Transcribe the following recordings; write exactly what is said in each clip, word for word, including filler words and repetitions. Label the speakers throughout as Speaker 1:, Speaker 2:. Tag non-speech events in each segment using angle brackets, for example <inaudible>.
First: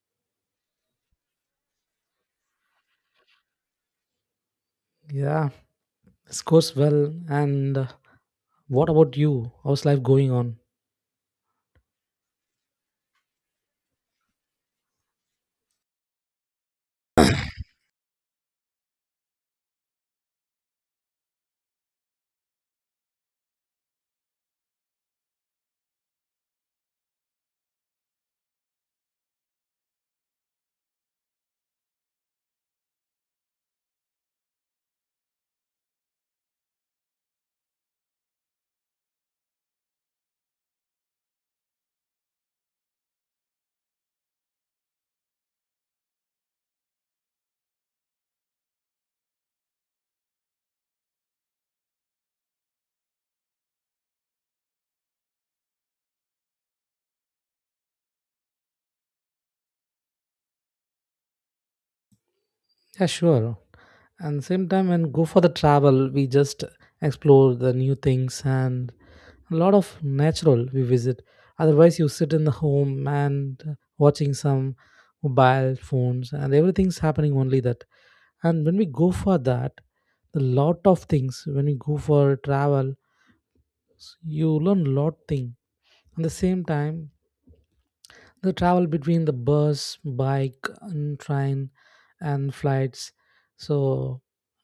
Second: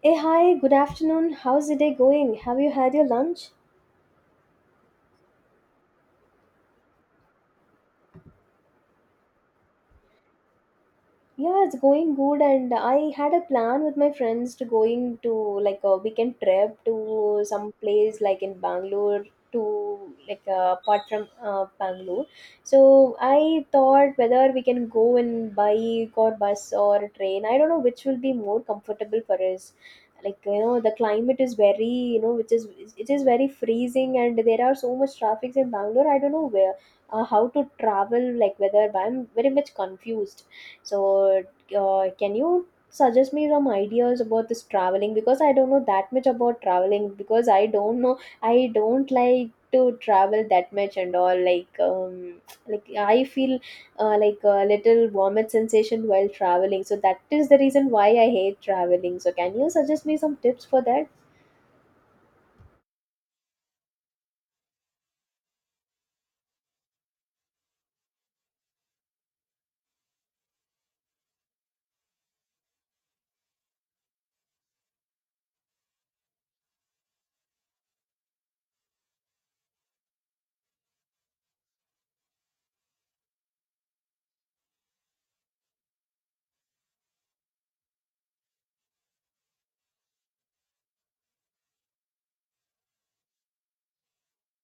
Speaker 1: Hey, hi, good afternoon. How's the day going? Have you had your lunch?
Speaker 2: Yeah, this goes well. And uh, what about you? How's life going on?
Speaker 1: Yeah, it's going good, and I had a plan with my friends to going to like a weekend trip to some place like in Bangalore to like uh, apart from uh, Bangalore. So I thought whether we can go in bike or bus or train. I don't know which will be more comfortable for us. Like, you know, the climate is very, you know, which is it is very freezing, and there are so much traffic in Bangalore. I don't know where, uh, how to travel. Like whether, I'm very much confused, so, uh, can you suggest me some ideas about this traveling? Because I don't know that much about traveling. Because I don't know, I don't like to travel that much and all, like, um like I feel uh, like a little vomit sensation while traveling, so that is the reason why I hate traveling. So can you suggest me some tips for that?
Speaker 2: Yeah, sure. And same time, when go for the travel, we just explore the new things and a lot of natural we visit. Otherwise, you sit in the home and uh, watching some mobile phones, and everything's happening only that. And when we go for that, the lot of things when we go for travel, you learn lot thing. At the same time, the travel between the bus, bike, and train and flights. So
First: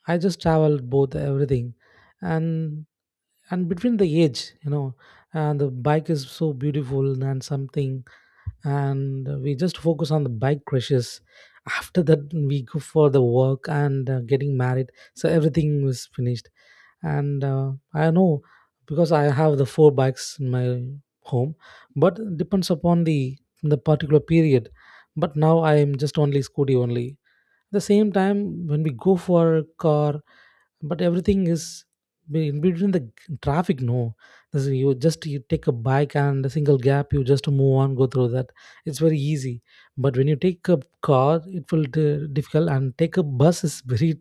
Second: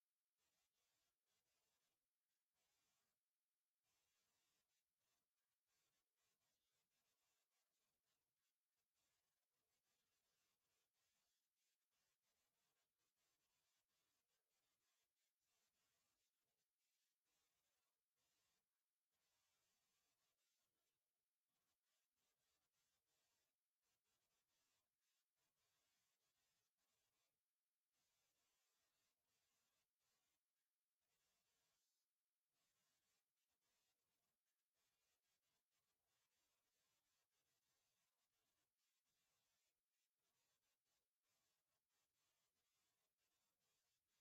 Speaker 2: I just traveled both everything, and and between the age, you know, and the bike is so beautiful and something, and we just focus on the bike crushes. After that, we go for the work and uh, getting married. So everything was finished and uh, I know because I have the four bikes in my home, but it depends upon the the particular period. But now I am just only scooty only at the same time when we go for a car. But everything is be- in between the g- traffic, no? This is- you just you take a bike and a single gap, you just move on, go through that. It's very easy. But when you take a car, it will di difficult, and take a bus is very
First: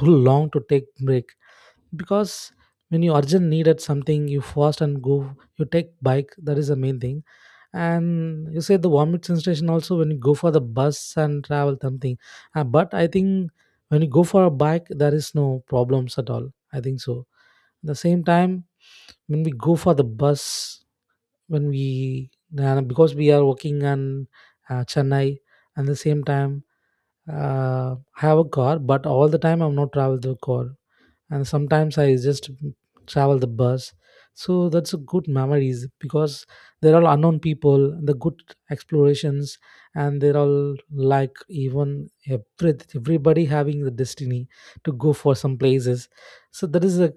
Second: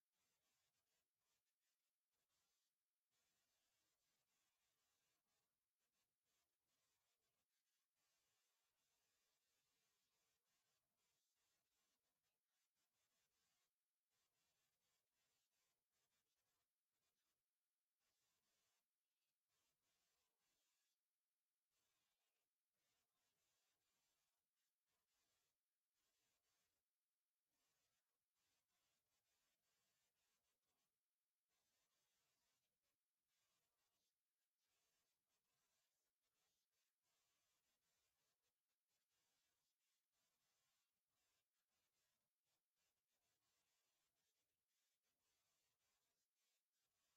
Speaker 2: too long to take break, because when you urgent needed something, you fast and go, you take bike. That is the main thing. And you say the vomit sensation also when you go for the bus and travel something. Uh, but I think when you go for a bike, there is no problems at all, I think so. At the same time, when we go for the bus, when we uh, because we are working in uh, Chennai. And the same time, uh, I have a car, but all the time I'm not travel the car, and sometimes I just travel the bus. So that's a good memories, because they're all unknown people, the good explorations. And they're all like even every, everybody having the destiny to go for some places. So that is a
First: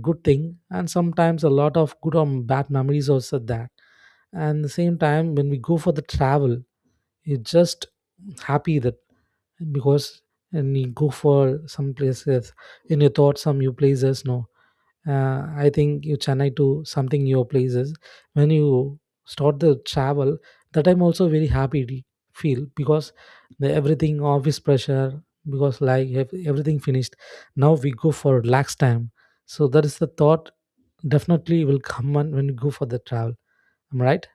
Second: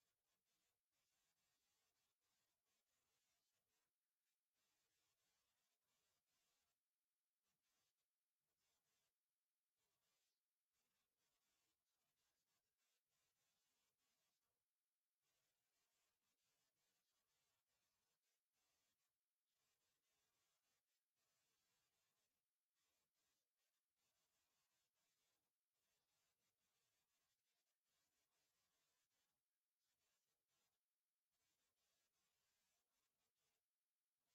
Speaker 2: good thing, and sometimes a lot of good or bad memories also that. And the same time when we go for the travel, you're just happy, that because when you go for some places and you thought some new places, no? uh, I think you Chennai to something new places. When you start the travel, that I'm also very happy to feel, because the everything office pressure, because like ev- everything finished, now we go for relax time. So that is the thought, definitely will come on when you go for the travel. Am I right?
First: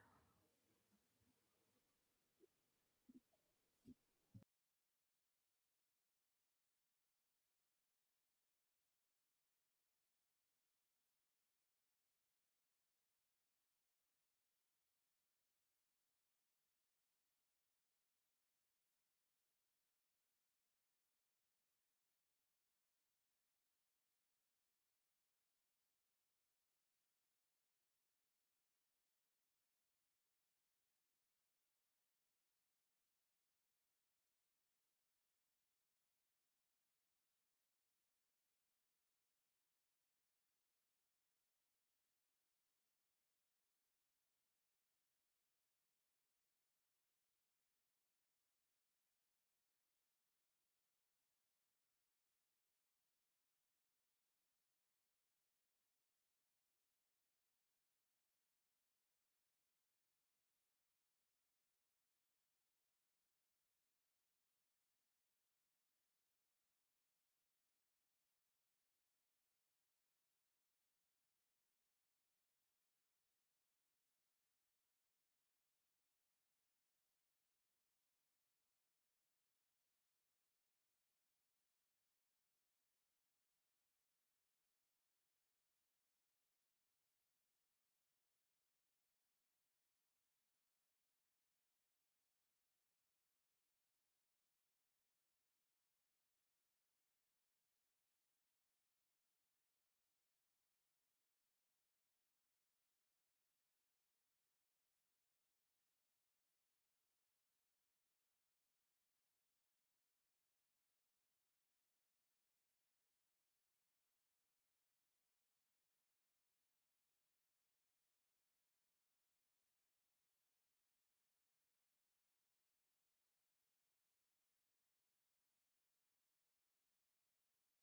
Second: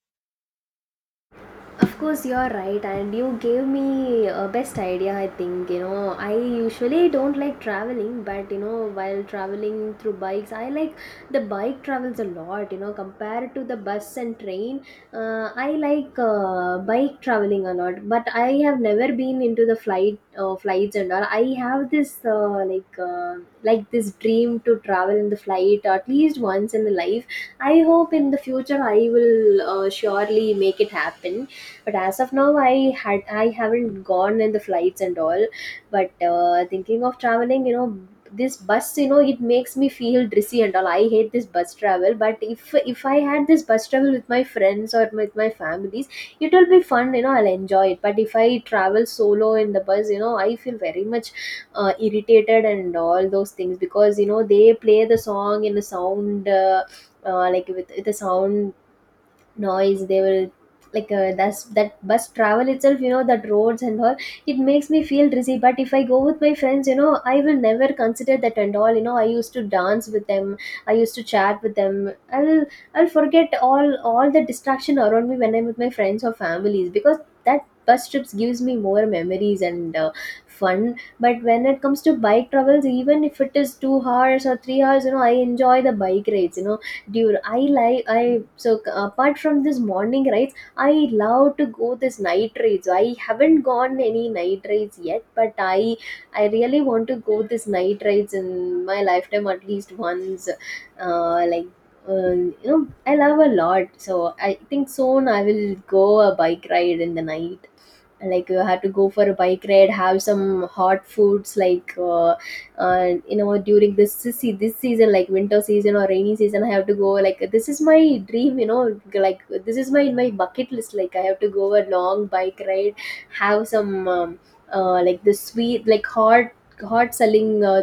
Speaker 1: Of course, you're right, and you gave me a best idea. I think, you know, I usually don't like traveling, but you know, while traveling through bikes, I like the bike travels a lot. You know, compared to the bus and train, uh, I like uh, bike traveling a lot. But I have never been into the flight, uh, flights and all. I have this uh, like uh, like this dream to travel in the flight at least once in the life. I hope in the future I will uh, surely make it happen, but as of now, i had i haven't gone in the flights and all, but uh, thinking of traveling, you know, this bus, you know, it makes me feel drizzy and all. I hate this bus travel, but if if I had this bus travel with my friends or with my families, it will be fun. You know, I'll enjoy it, but if I travel solo in the bus, you know, I feel very much uh, irritated and all those things, because you know they play the song in the sound, uh, uh, like, with, with the sound noise they will, like, uh, that's that bus travel itself. You know, that roads and all, it makes me feel dizzy. But if I go with my friends, you know, I will never consider that and all. You know, I used to dance with them, I used to chat with them. I'll i'll forget all all the distraction around me when I'm with my friends or families, because that bus trips gives me more memories and uh, fun. But when it comes to bike travels, even if it is two hours or three hours, you know I enjoy the bike rides, you know, dude, I like I, so apart from this morning rides, I love to go this night rides. I haven't gone any night rides yet, but i i really want to go this night rides in my lifetime at least once. Uh like, um, you know, I love a lot, so I think soon I will go a bike ride in the night, like, uh, had to go for a bike ride, have some hot foods, like, uh, uh, you know, during this se- this season, like winter season or rainy season, I have to go. Like, this is my dream, you know, like this is my my bucket list. Like, I have to go a long bike ride, have some um, uh, like the sweet, like hot, hot selling uh,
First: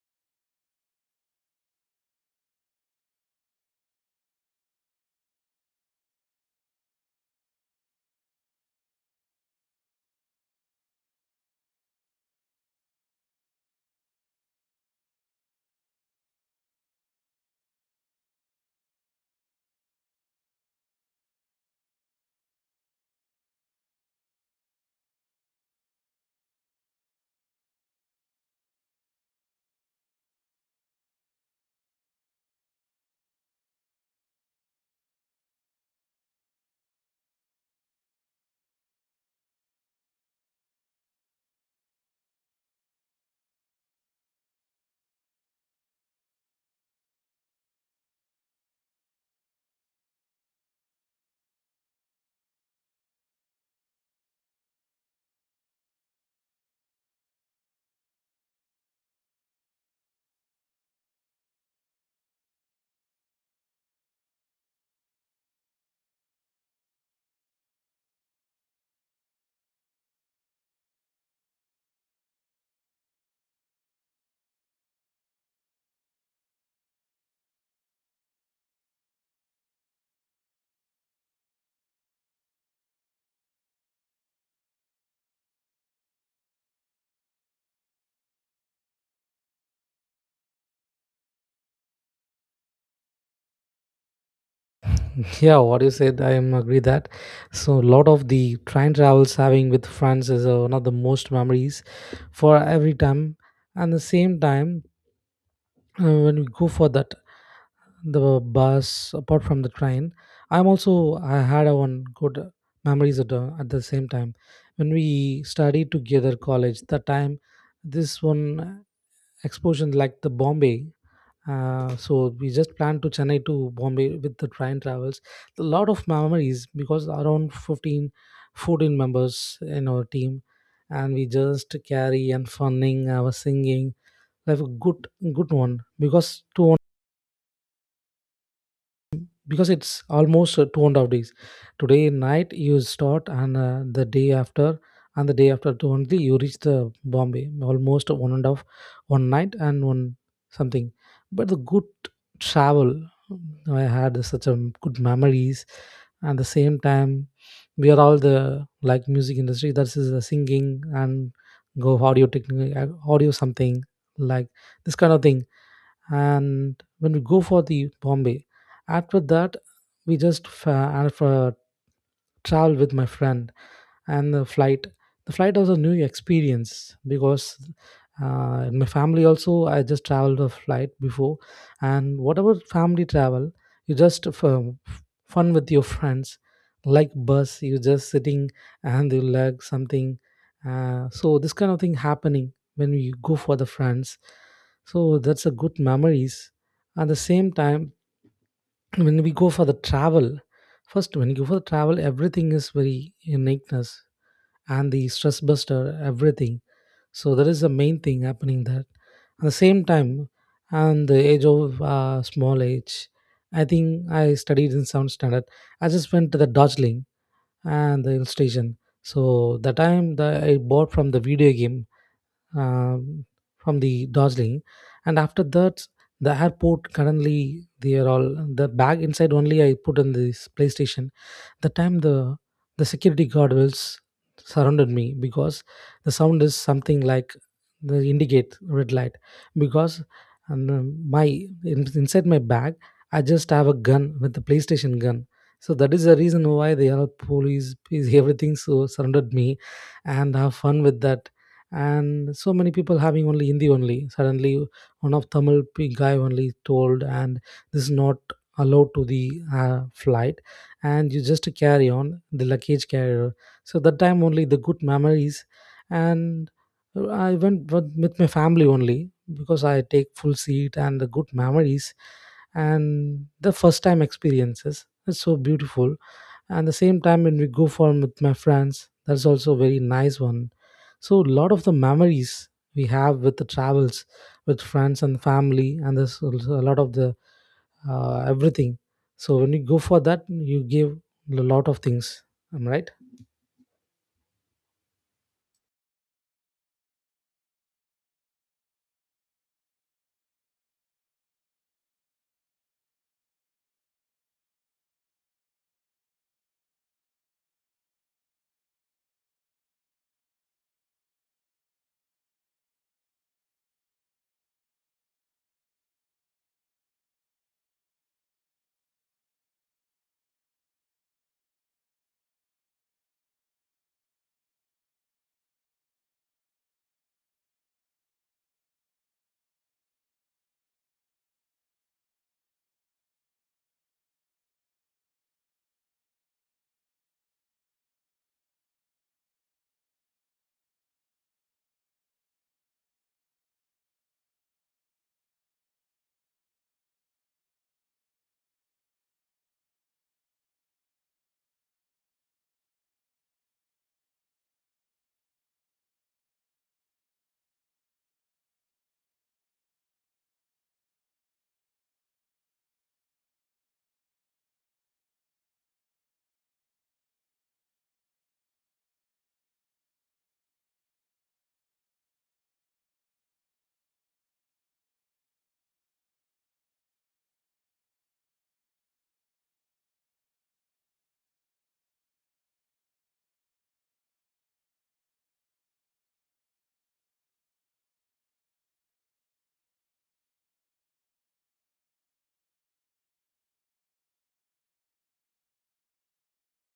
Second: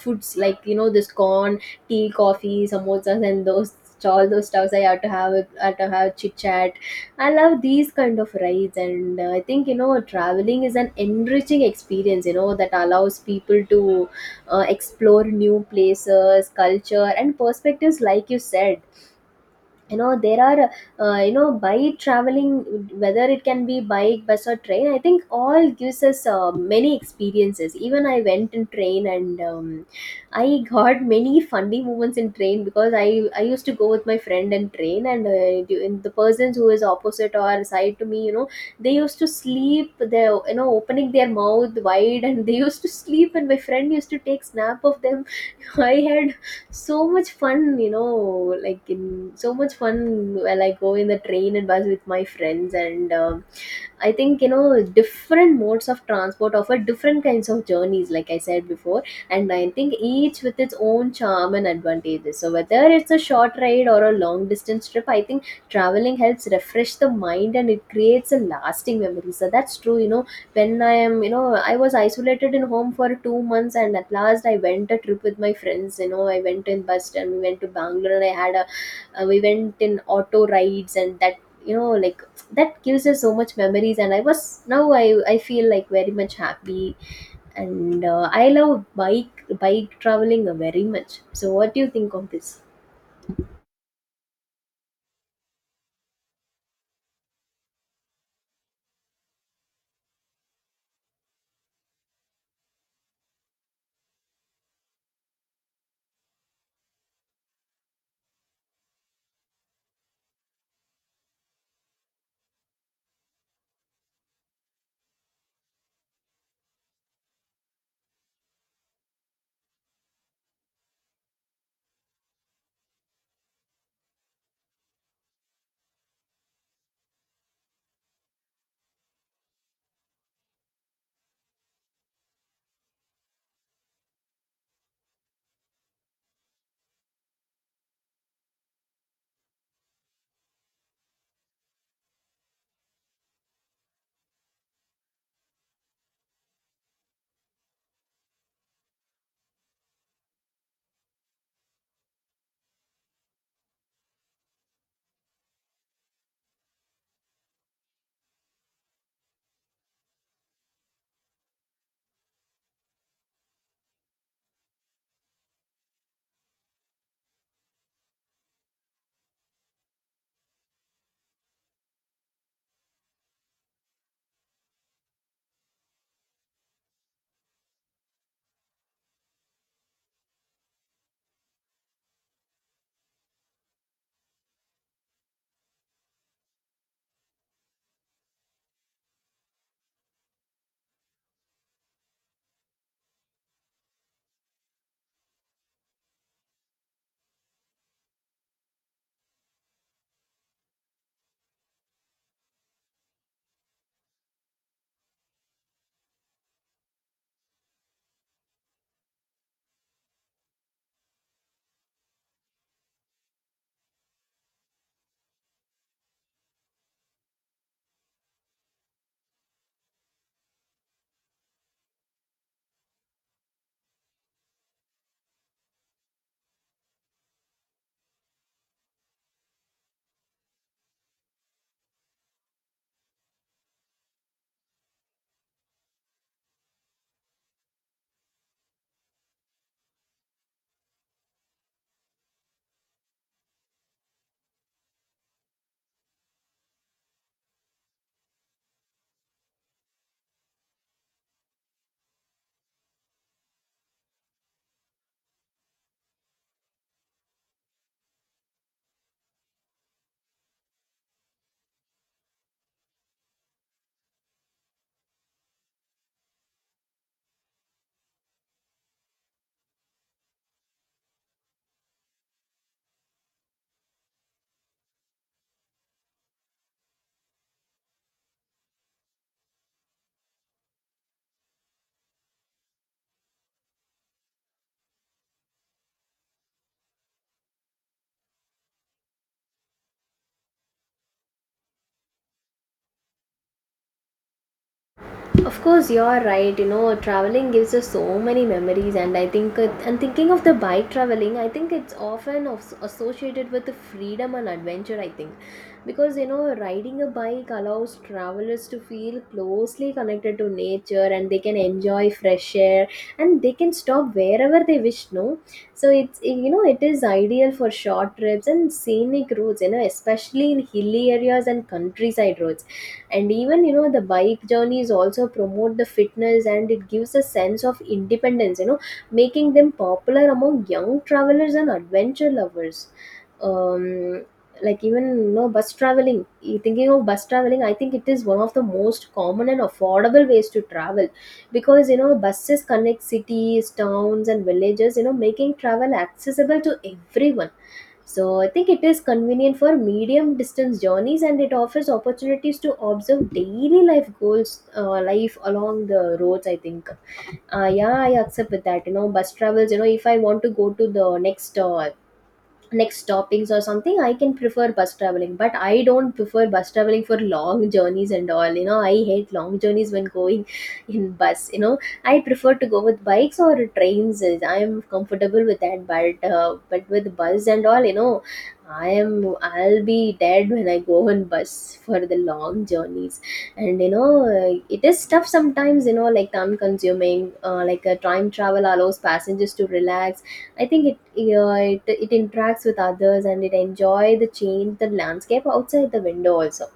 Speaker 1: foods, like, you know, this corn, tea, coffee, samosas, and those, all those stuffs I have to have. I have to have chit chat. I love these kind of rides, and uh, I think, you know, traveling is an enriching experience. You know, that allows people to uh, explore new places, culture, and perspectives, like you said. You know there are, uh, you know, by traveling, whether it can be bike, bus, or train, I think all gives us uh, many experiences. Even I went in train and, um, I got many funny moments in train, because i i used to go with my friend in train and, uh, du- and the persons who is opposite or side to me, you know, they used to sleep, they, you know, opening their mouth wide and they used to <laughs> sleep and my friend used to take snap of them. I had so much fun, you know, like, in so much fun while I go in the train and bus with my friends, and uh, I think, you know, different modes of transport offer different kinds of journeys, like I said before, and I think each with its own charm and advantages. So whether it's a short ride or a long distance trip, I think traveling helps refresh the mind and it creates a lasting memory. So that's true. You know, when I am, you know, I was isolated in home for two months, and at last I went a trip with my friends. You know, I went in bus and we went to Bangalore, and I had a, uh, we went in auto rides and that. You know, like, that gives us so much memories and I was, now i i feel like very much happy, and uh, I love bike bike traveling very much. So what do you think of this?
Speaker 2: <laughs> Yeah, what you said, I am agree that. So a lot of the train travels having with friends is uh, one of the most memories for every time. And the same time, uh, when we go for that, the bus apart from the train, I'm also I had a one good memories at the, at the same time when we studied together college. That time, this one exposure like the Bombay. Uh, so we just planned to Chennai to Bombay with the train travels. A lot of memories because around fifteen, fourteen members in our team, and we just carry and funning our singing. Have a good, good one, because two because it's almost uh, two and a half days. Today night you start, and uh, the day after, and the day after to only you reach the Bombay. Almost one and a half, one night and one something. But the good travel, mm, I had such a good memories. And the same time, we are all the like music industry, that is the singing and go audio technique, uh, audio something, like this kind of thing. And when we go for the Bombay, after that, we just fa- uh, for travel with my friend and the flight. The flight was a new experience because uh, in my family also I just traveled a flight before. And whatever family travel, you just f- um, f- fun with your friends, like bus you just sitting and you like something. Uh, so this kind of thing happening when we go for the friends. So that's a good memories. At the same time, when we go for the travel, first when you go for the travel, everything is very uniqueness and the stress buster, everything. So that is the main thing happening there. At the same time, and the age of uh, small age, I think I studied in sound standard, I just went to the Darjeeling and the hill station. So the time that I bought from the video game, um, from the Darjeeling, and after that, the airport currently, they are all the bag inside only, I put in this PlayStation. The time the the security guard was surrounded me, because the sound is something like the indicate red light, because and um, my in- inside my bag I just have a gun, with the PlayStation gun. So that is the reason why the are police is everything so surrounded me, and have fun with that. And so many people having only Hindi only, suddenly one of tamil pe- guy only told, and this is not allowed to the uh, flight, and you just carry on the luggage carrier. So that time only the good memories, and I went with with my family only, because I take full seat, and the good memories and the first time experiences. It's so beautiful. And the same time when we go for with my friends, that's also very nice one. So a lot of the memories we have with the travels, with friends and family, and there's also a lot of the uh, everything. So when you go for that, you give a lot of things. Am I right?
Speaker 1: Of course, you're right. You know, traveling gives us so many memories, and I think, uh, and thinking of the bike traveling, I think it's often of- associated with the freedom and adventure. I think, because you know, riding a bike allows travelers to feel closely connected to nature, and they can enjoy fresh air, and they can stop wherever they wish. No, so it's, you know, it is ideal for short trips and scenic routes. You know, especially in hilly areas and countryside roads, and even, you know, the bike journeys also promote the fitness and it gives a sense of independence, you know, making them popular among young travelers and adventure lovers. um like, even, you know, bus traveling, you thinking of bus traveling, I think it is one of the most common and affordable ways to travel, because you know buses connect cities, towns, and villages, you know, making travel accessible to everyone. So I think it is convenient for medium distance journeys and it offers opportunities to observe daily life goals, uh, life along the roads. I think, uh, yeah, I accept with that. You know, bus travels, you know, if I want to go to the next uh, like stoppings or something, I can prefer bus traveling, but I don't prefer bus traveling for long journeys and all. You know, I hate long journeys when going <laughs> in bus, you know. I prefer to go with bikes or trains. I am comfortable with that, but uh, but with bus and all, you know, i am i'll be dead when I go on bus for the long journeys. And you know, uh, it is tough sometimes, you know, like time consuming, uh, like a time travel allows passengers to relax. I think it, yeah, it it interacts with others and it enjoy the change, the landscape outside the window also.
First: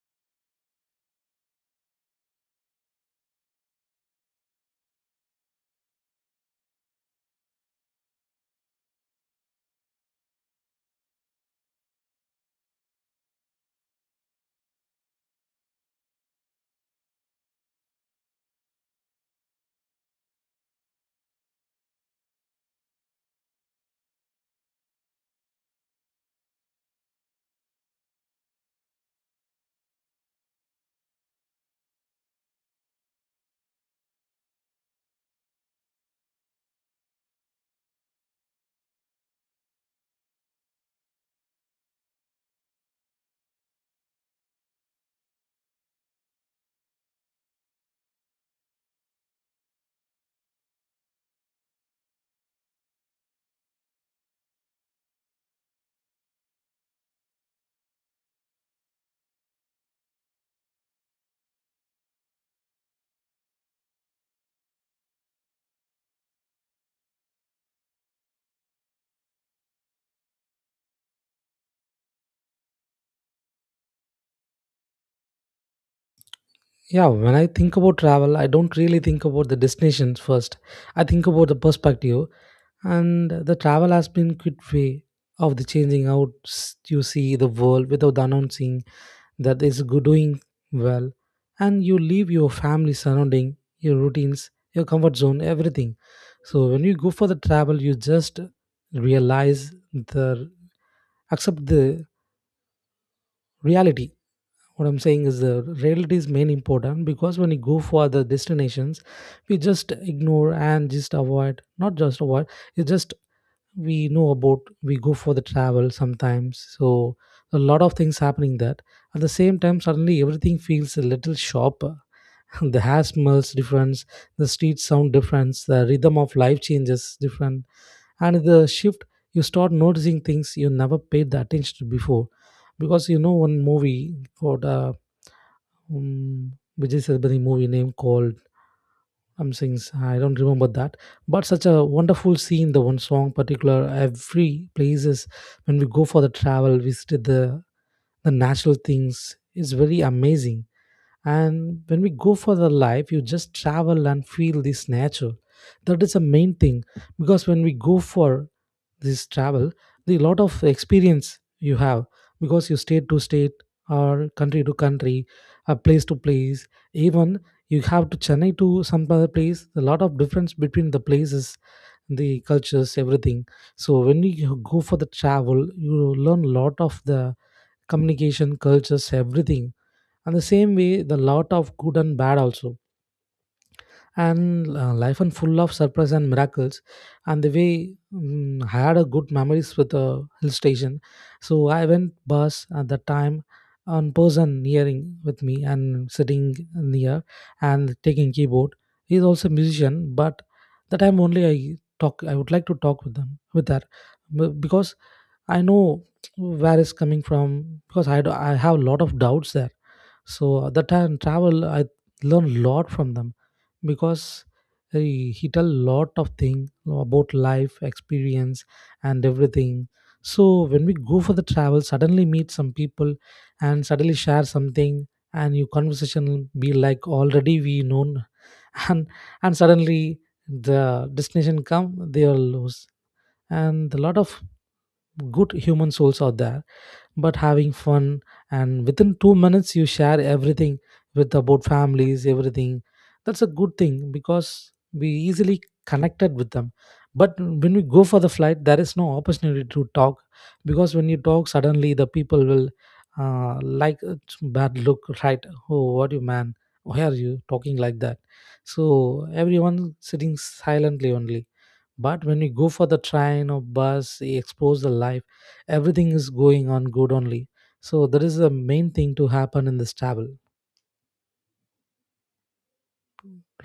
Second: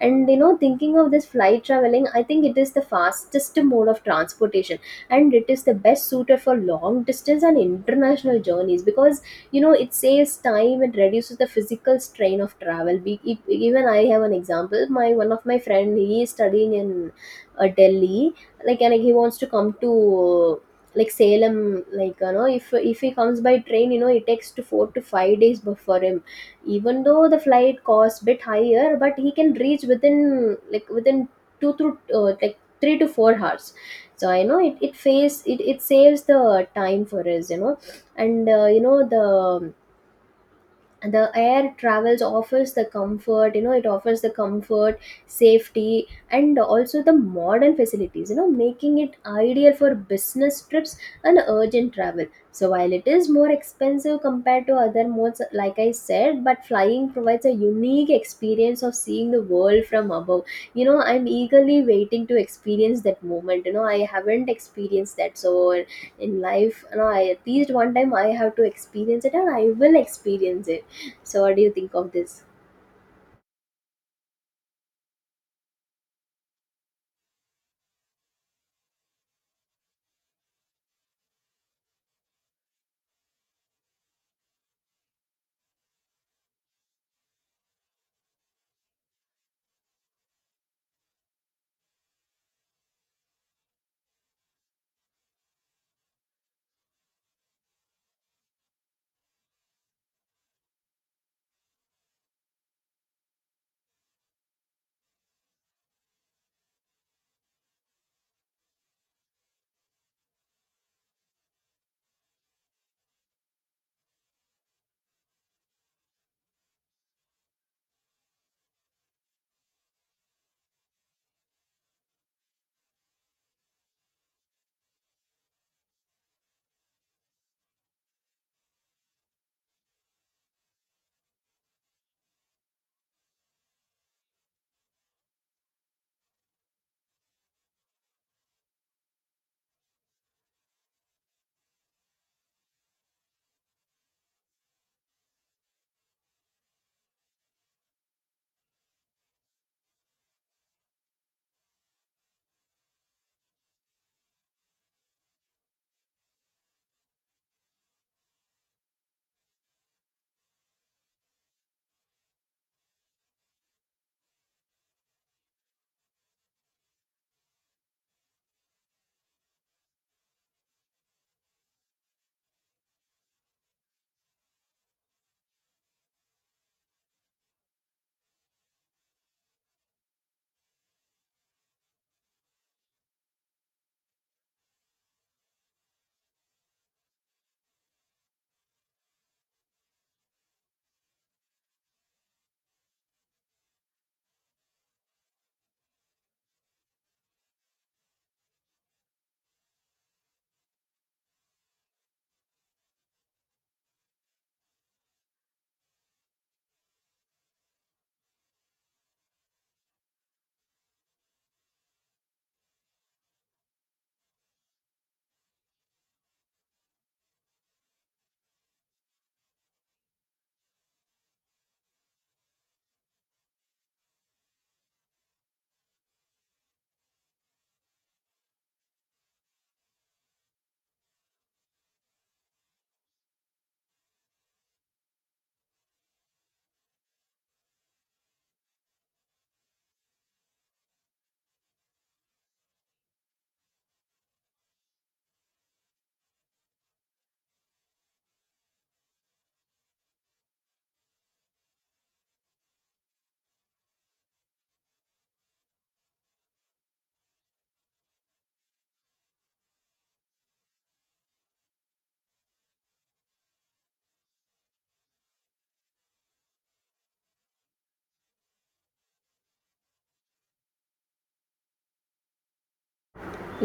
Speaker 1: And you know, thinking of this flight traveling, I think it is the fastest mode of transportation and it is the best suited for long distance and international journeys, because you know it saves time and reduces the physical strain of travel. Be, e- even I have an example. My one of my friend, he is studying in uh, Delhi, like, and he wants to come to like Salem, like, you know, if if he comes by train, you know, it takes to four to five days bu- for him. Even though the flight costs bit higher, but he can reach within, like, within two to uh, like three to four hours. So I know it, it saves it, it saves the time for us, you know, and uh, you know, the the air travels offers the comfort. You know, it offers the comfort, safety, and also the modern facilities, you know, making it ideal for business trips and urgent travel. So while it is more expensive compared to other modes, like I said, but flying provides a unique experience of seeing the world from above. You know, I'm eagerly waiting to experience that moment. You know, I haven't experienced that, so in life, you know, I, at least one time I have to experience it and I will experience it. So, what do you think of this?
Speaker 2: Yeah, when I think about travel, I don't really think about the destinations first. I think about the perspective, and the travel has been good way of the changing out, s- you see the world without announcing. That is good doing well. And you leave your family, surrounding, your routines, your comfort zone, everything. So when you go for the travel, you just realize the, accept the reality. What I'm saying is the reality is main important, because when you go for the destinations, we just ignore and just avoid, not just avoid, you just, we know about, we go for the travel sometimes. So a lot of things happening that, at the same time, suddenly everything feels a little sharper. <laughs> The hair smells different, the streets sound different, the rhythm of life changes different. And the shift, you start noticing things you never paid the attention to before. Because you know one movie called uh, um, Vijay Sethupathi movie name called, I'm saying, s- I don't remember that, but such a wonderful scene. The one song particular, every places when we go for the travel, visit the the natural things is very amazing. And when we go for the life, you just travel and feel this nature. That is the main thing. Because when we go for this travel, the lot of experience you have, because you state to state or country to country, a place to place. Even you have to Chennai to some other place, a lot of difference between the places, the cultures, everything. So when you go for the travel, you learn lot of the communication, cultures, everything. And the same way, the lot of good and bad also. And uh, life and full of surprise and miracles. And the way, mm, I had a good memories with the hill station. So I went bus at that time, on person nearing with me and sitting near and taking keyboard. He's also a musician. But that time only I talk, I would like to talk with them, with her, b- because I know where it's coming from, because I, do, I have a lot of doubts there. So the time travel, I learn a lot from them, because he, he tell lot of thing about life, experience, and everything. So when we go for the travel, suddenly meet some people and suddenly share something, and your conversation be like already we known, <laughs> and and suddenly the destination come they are lost, and a lot of good human souls out there but having fun, and within two minutes you share everything with about families everything. That's a good thing because we easily connected with them. But when we go for the flight there is no opportunity to talk, because when you talk suddenly the people will uh, like uh, bad look, right? Oh, what you man, why are you talking like that? So everyone sitting silently only. But when you go for the train or bus you expose the life, everything is going on good only. So that is the main thing to happen in this travel,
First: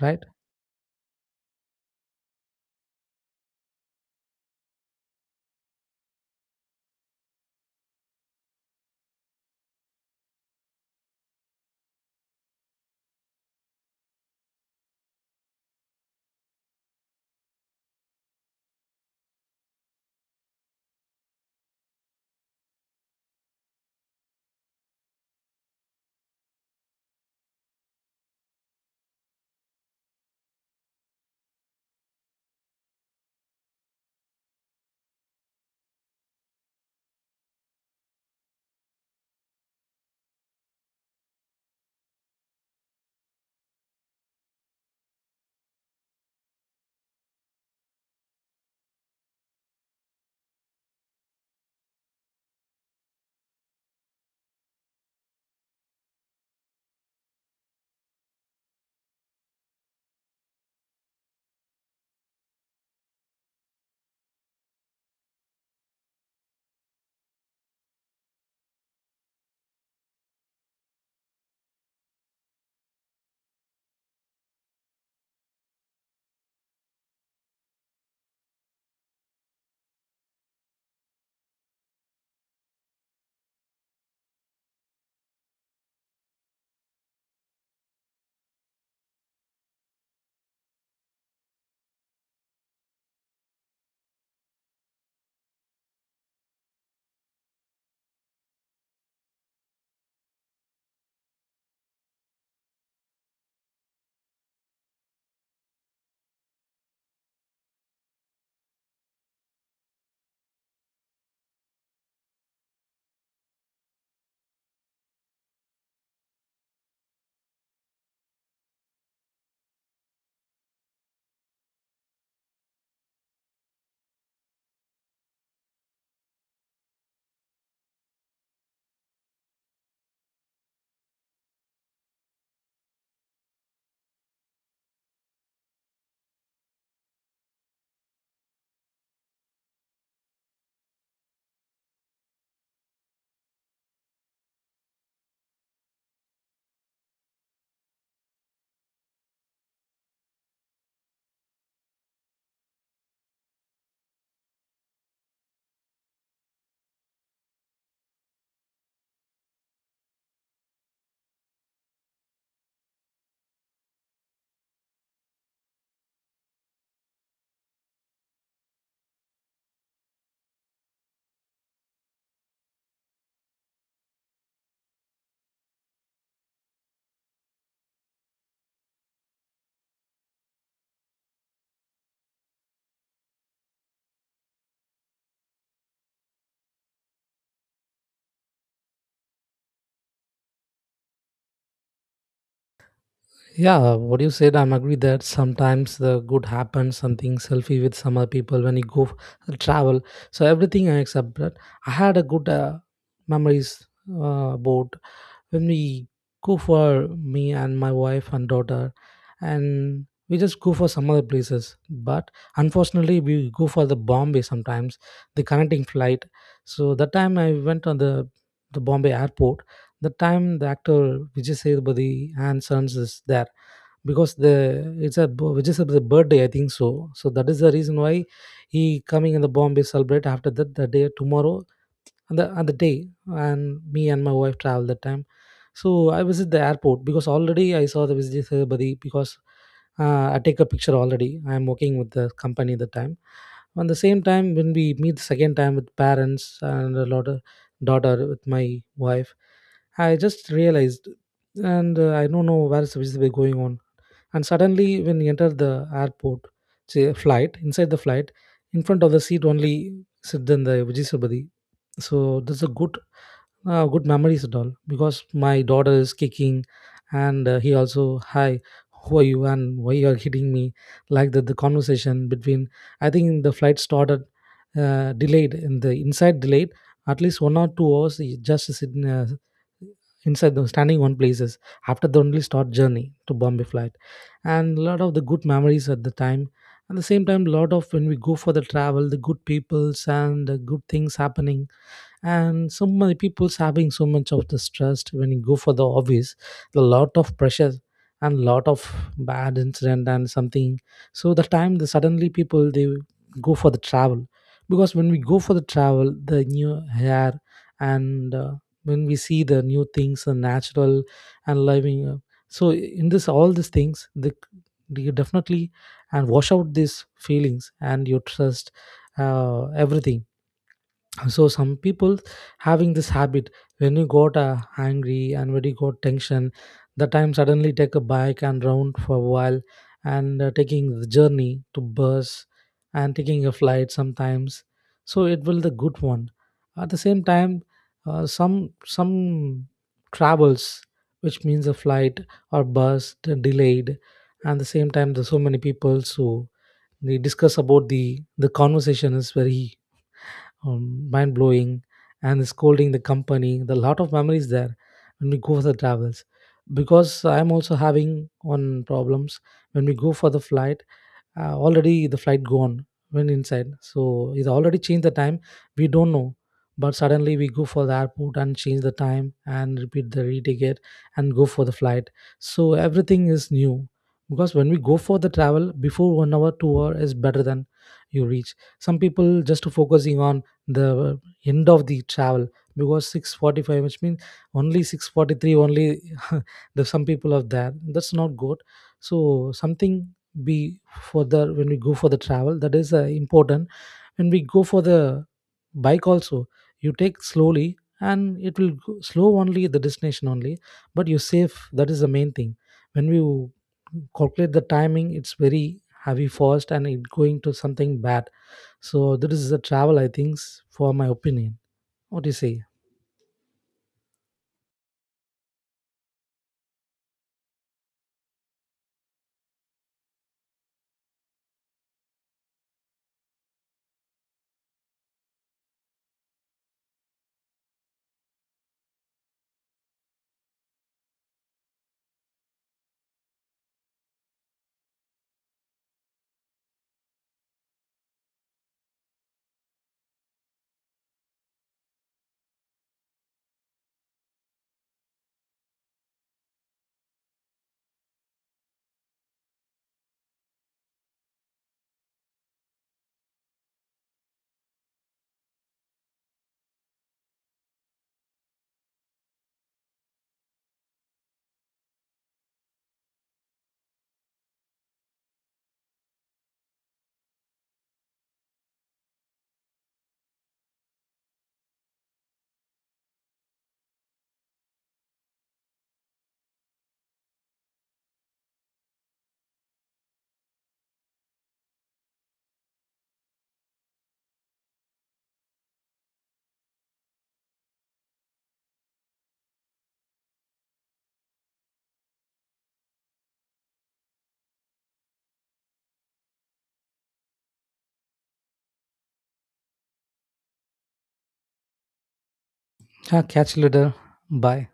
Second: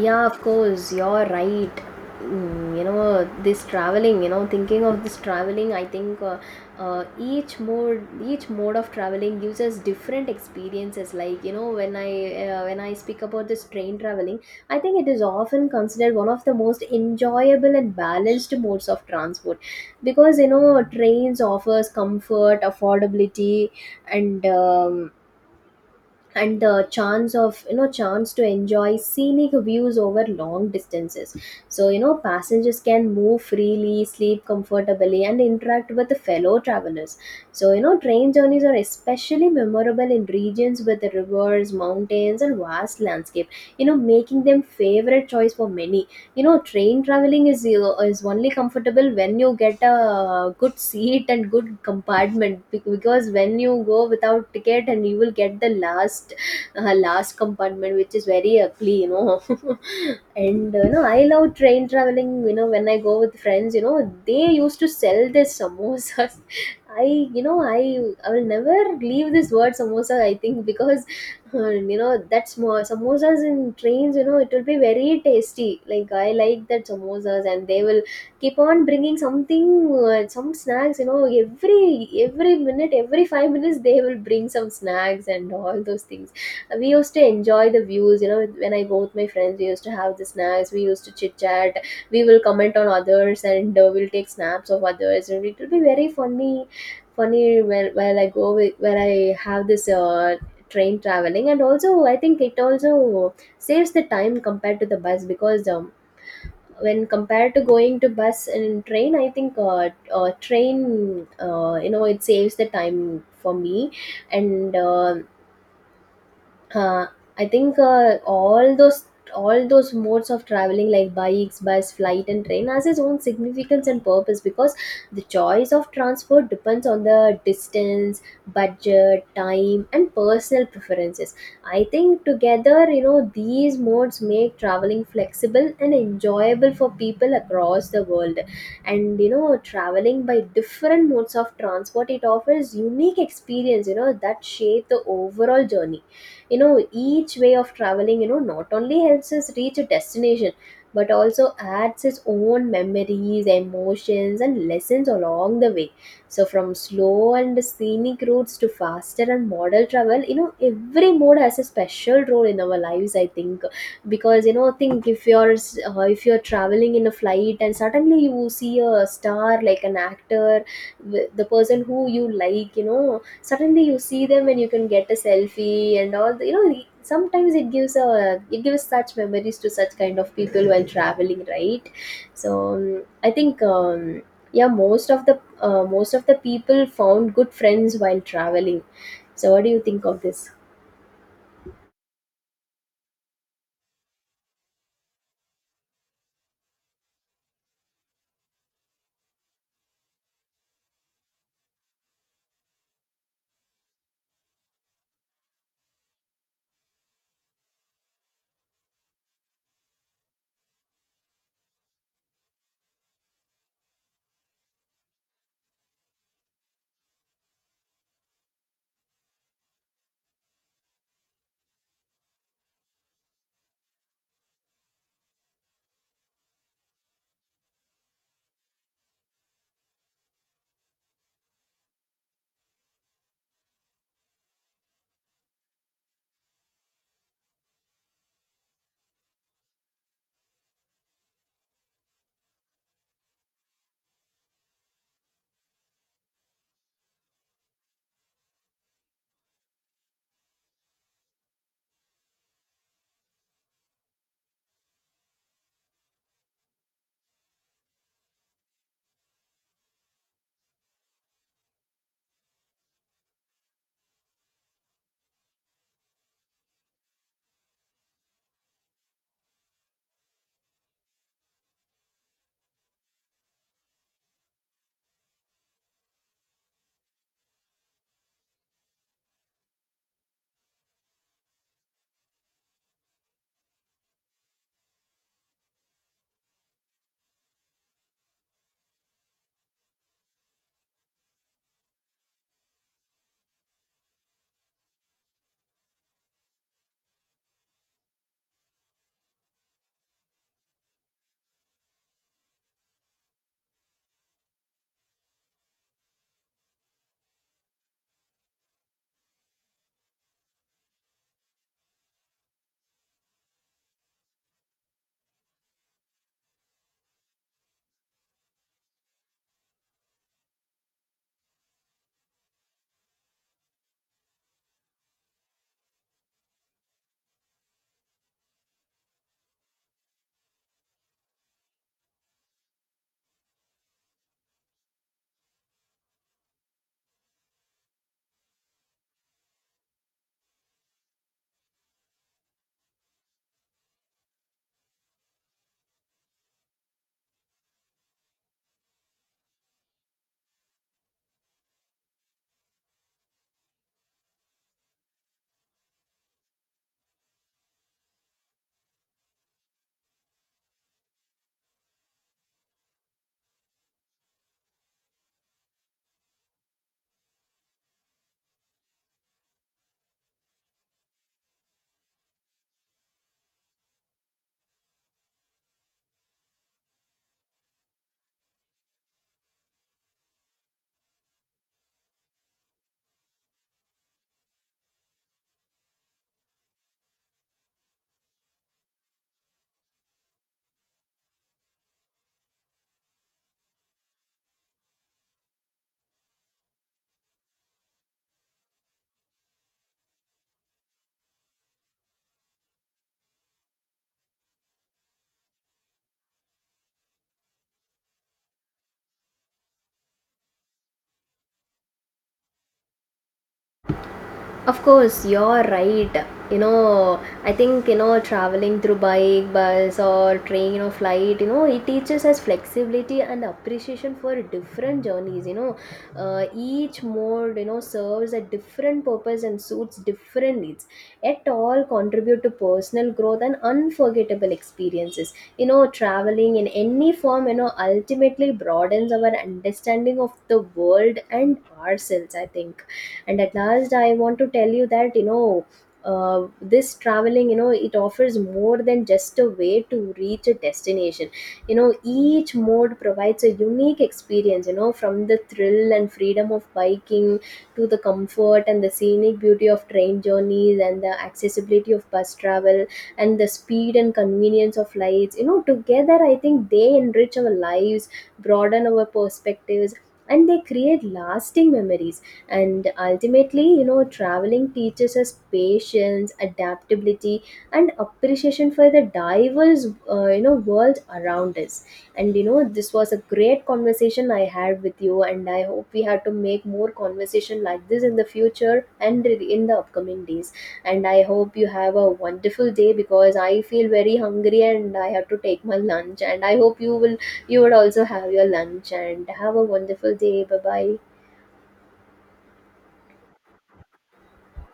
Speaker 2: right?
Speaker 1: of course, you're right. Mm, you know, this traveling, you know, thinking of this traveling, I think uh, uh, each mode, each mode of traveling gives us different experiences. Like, you know, when I uh, when I speak about this train traveling, I think it is often considered one of the most enjoyable and balanced modes of transport because you know trains offers comfort, affordability, and um, and the chance of you know chance to enjoy scenic views over long distances. So you know passengers can move freely, sleep comfortably, and interact with the fellow travelers. So you know train journeys are especially memorable in regions with rivers, mountains, and vast landscape, you know making them favorite choice for many. You know train traveling is you is only comfortable when you get a good seat and good compartment bec- because when you go without ticket and you will get the last uh, last compartment which is very ugly you know. <laughs> And uh, you know I love train traveling, you know when I go with friends, you know they used to sell this samosas. <laughs> I you know i i will never leave this word samosa, I think. Because, huh, and you know that's small samosas in trains, you know, it will be very tasty. Like I like that samosas, and they will keep on bringing something, uh, some snacks. You know, every every minute, every five minutes, they will bring some snacks and all those things. Uh, We used to enjoy the views. You know, when I go with my friends, we used to have the snacks. We used to chit chat. We will comment on others, and uh, we'll take snaps of others, and it will be very funny funny when while I go with where I have this uh, train traveling. And also I think it also saves the time compared to the bus because um, when compared to going to bus and train, I think uh, uh, train uh, you know it saves the time for me. And uh, uh, I think, uh, all those all those modes of traveling like bikes, bus, flight, and train has its own significance and purpose, because the choice of transport depends on the distance, budget, time, and personal preferences. I think together, you know, these modes make traveling flexible and enjoyable for people across the world. And you know, traveling by different modes of transport, it offers unique experience, you know, that shape the overall journey. You know each way of traveling, you know, not only helps us reach a destination, but also adds its own memories, emotions, and lessons along the way. So from slow and scenic routes to faster and model travel, you know every mode has a special role in our lives, I think. Because you know think if you're s- uh, if you're traveling in a flight and suddenly you see a star, like an actor, w- the person who you like, you know, suddenly you see them and you can get a selfie and all the, you know, sometimes it gives a it gives such memories to such kind of people while traveling, right? So um, I think, um, yeah, most of the uh, most of the people found good friends while traveling. So what do you think of this?
Speaker 2: Yeah, what you said, I'm agree that sometimes the good happens, something selfie with some other people when you go f- travel. So everything except that, I had a good uh, memories uh, about when we go. For me and my wife and daughter, and we just go for some other places, but unfortunately we go for the Bombay sometimes, the connecting flight. So that time I went on the the Bombay airport. That time the actor Vijay Sethupathi and sons is there, because the it's a b- Vijay Sethupathi birthday I think so. So that is the reason why he coming in the Bombay celebrate after that, the day tomorrow and the, on the day. And me and my wife travel that time. So I was at the airport because already I saw the visitor buddy, because uh, I take a picture already. I am working with the company the time. On the same time, when we meet the second time with parents and a lot of daughter with my wife, I just realized, and uh, I don't know where is the visitor buddy going on. And suddenly, when you enter the airport, say flight inside the flight, in front of the seat only sit then the visitor buddy. So that's a good uh, good memories at all, because my daughter is kicking, and uh, he also hi, who are you and why you are hitting me, like that the conversation between. I think the flight started uh, delayed in the inside delayed at least one or two hours. He just sitting uh, inside the standing on places. After the only start journey to Bombay flight, and a lot of the good memories at the time. At the same time lot of when we go for the travel, the good peoples and the good things happening. And so many people's having so much of the stress when you go for the office, a lot of pressure and lot of bad incident and something. So the time the suddenly people they go for the travel, because when we go for the travel the new hair, and uh, when we see the new things the natural and living uh, so in this all these things the you definitely and wash out these feelings and your trust, uh, everything. So some people having this habit, when you got uh, angry and when you got tension, the time suddenly take a bike and round for a while, and uh, taking the journey to bus, and taking a flight sometimes. So it will the good one. At the same time uh, some some travels, which means a flight or bus de- delayed, and the same time there's so many people, so they discuss about the the conversation is very um, mind blowing, and scolding the company. The lot of memories there when we go for the travels, because I'm also having one problems. When we go for the flight, uh, already the flight gone, went inside, so it already changed the time, we don't know. But suddenly we go for the airport and change the time and repeat the re-ticket and go for the flight. So everything is new, because when we go for the travel before one hour two hour is better than you reach. Some people just focusing on the end of the travel, because six forty-five which means only six forty-three only, <laughs> the some people are there, that's not good. So something be for the when we go for the travel, that is uh, important. When we go for the bike also, you take slowly and it will go slow only the destination only, but you save, that is the main thing. When you calculate the timing it's very heavy fast and it going to something bad. So that is the travel I think, for my opinion. What do you say?
Speaker 1: Of course, you're right. You know, I think, you know, traveling through bike, bus, or train or flight, you know, it teaches us flexibility and appreciation for different journeys. You know, uh, each mode, you know, serves a different purpose and suits different needs. Yet, all contribute to personal growth and unforgettable experiences. You know, traveling in any form, you know, ultimately broadens our understanding of the world and ourselves, I think. And at last I want to tell you that, you know, uh, this traveling, you know, it offers more than just a way to reach a destination. You know each mode provides a unique experience, you know, from the thrill and freedom of biking to the comfort and the scenic beauty of train journeys, and the accessibility of bus travel, and the speed and convenience of flights. You know together I think they enrich our lives, broaden our perspectives, and they create lasting memories. And ultimately, you know, traveling teaches us patience, adaptability, and appreciation for the diverse uh, you know world around us. And you know this was a great conversation I had with you, and I hope we have to make more conversation like this in the future and in the upcoming days. And I hope you have a wonderful day, because I feel very hungry and I have to take my lunch, and I hope you will you would also have your lunch and have a wonderful day. Bye bye.
Speaker 2: Ah, catch you later. Bye.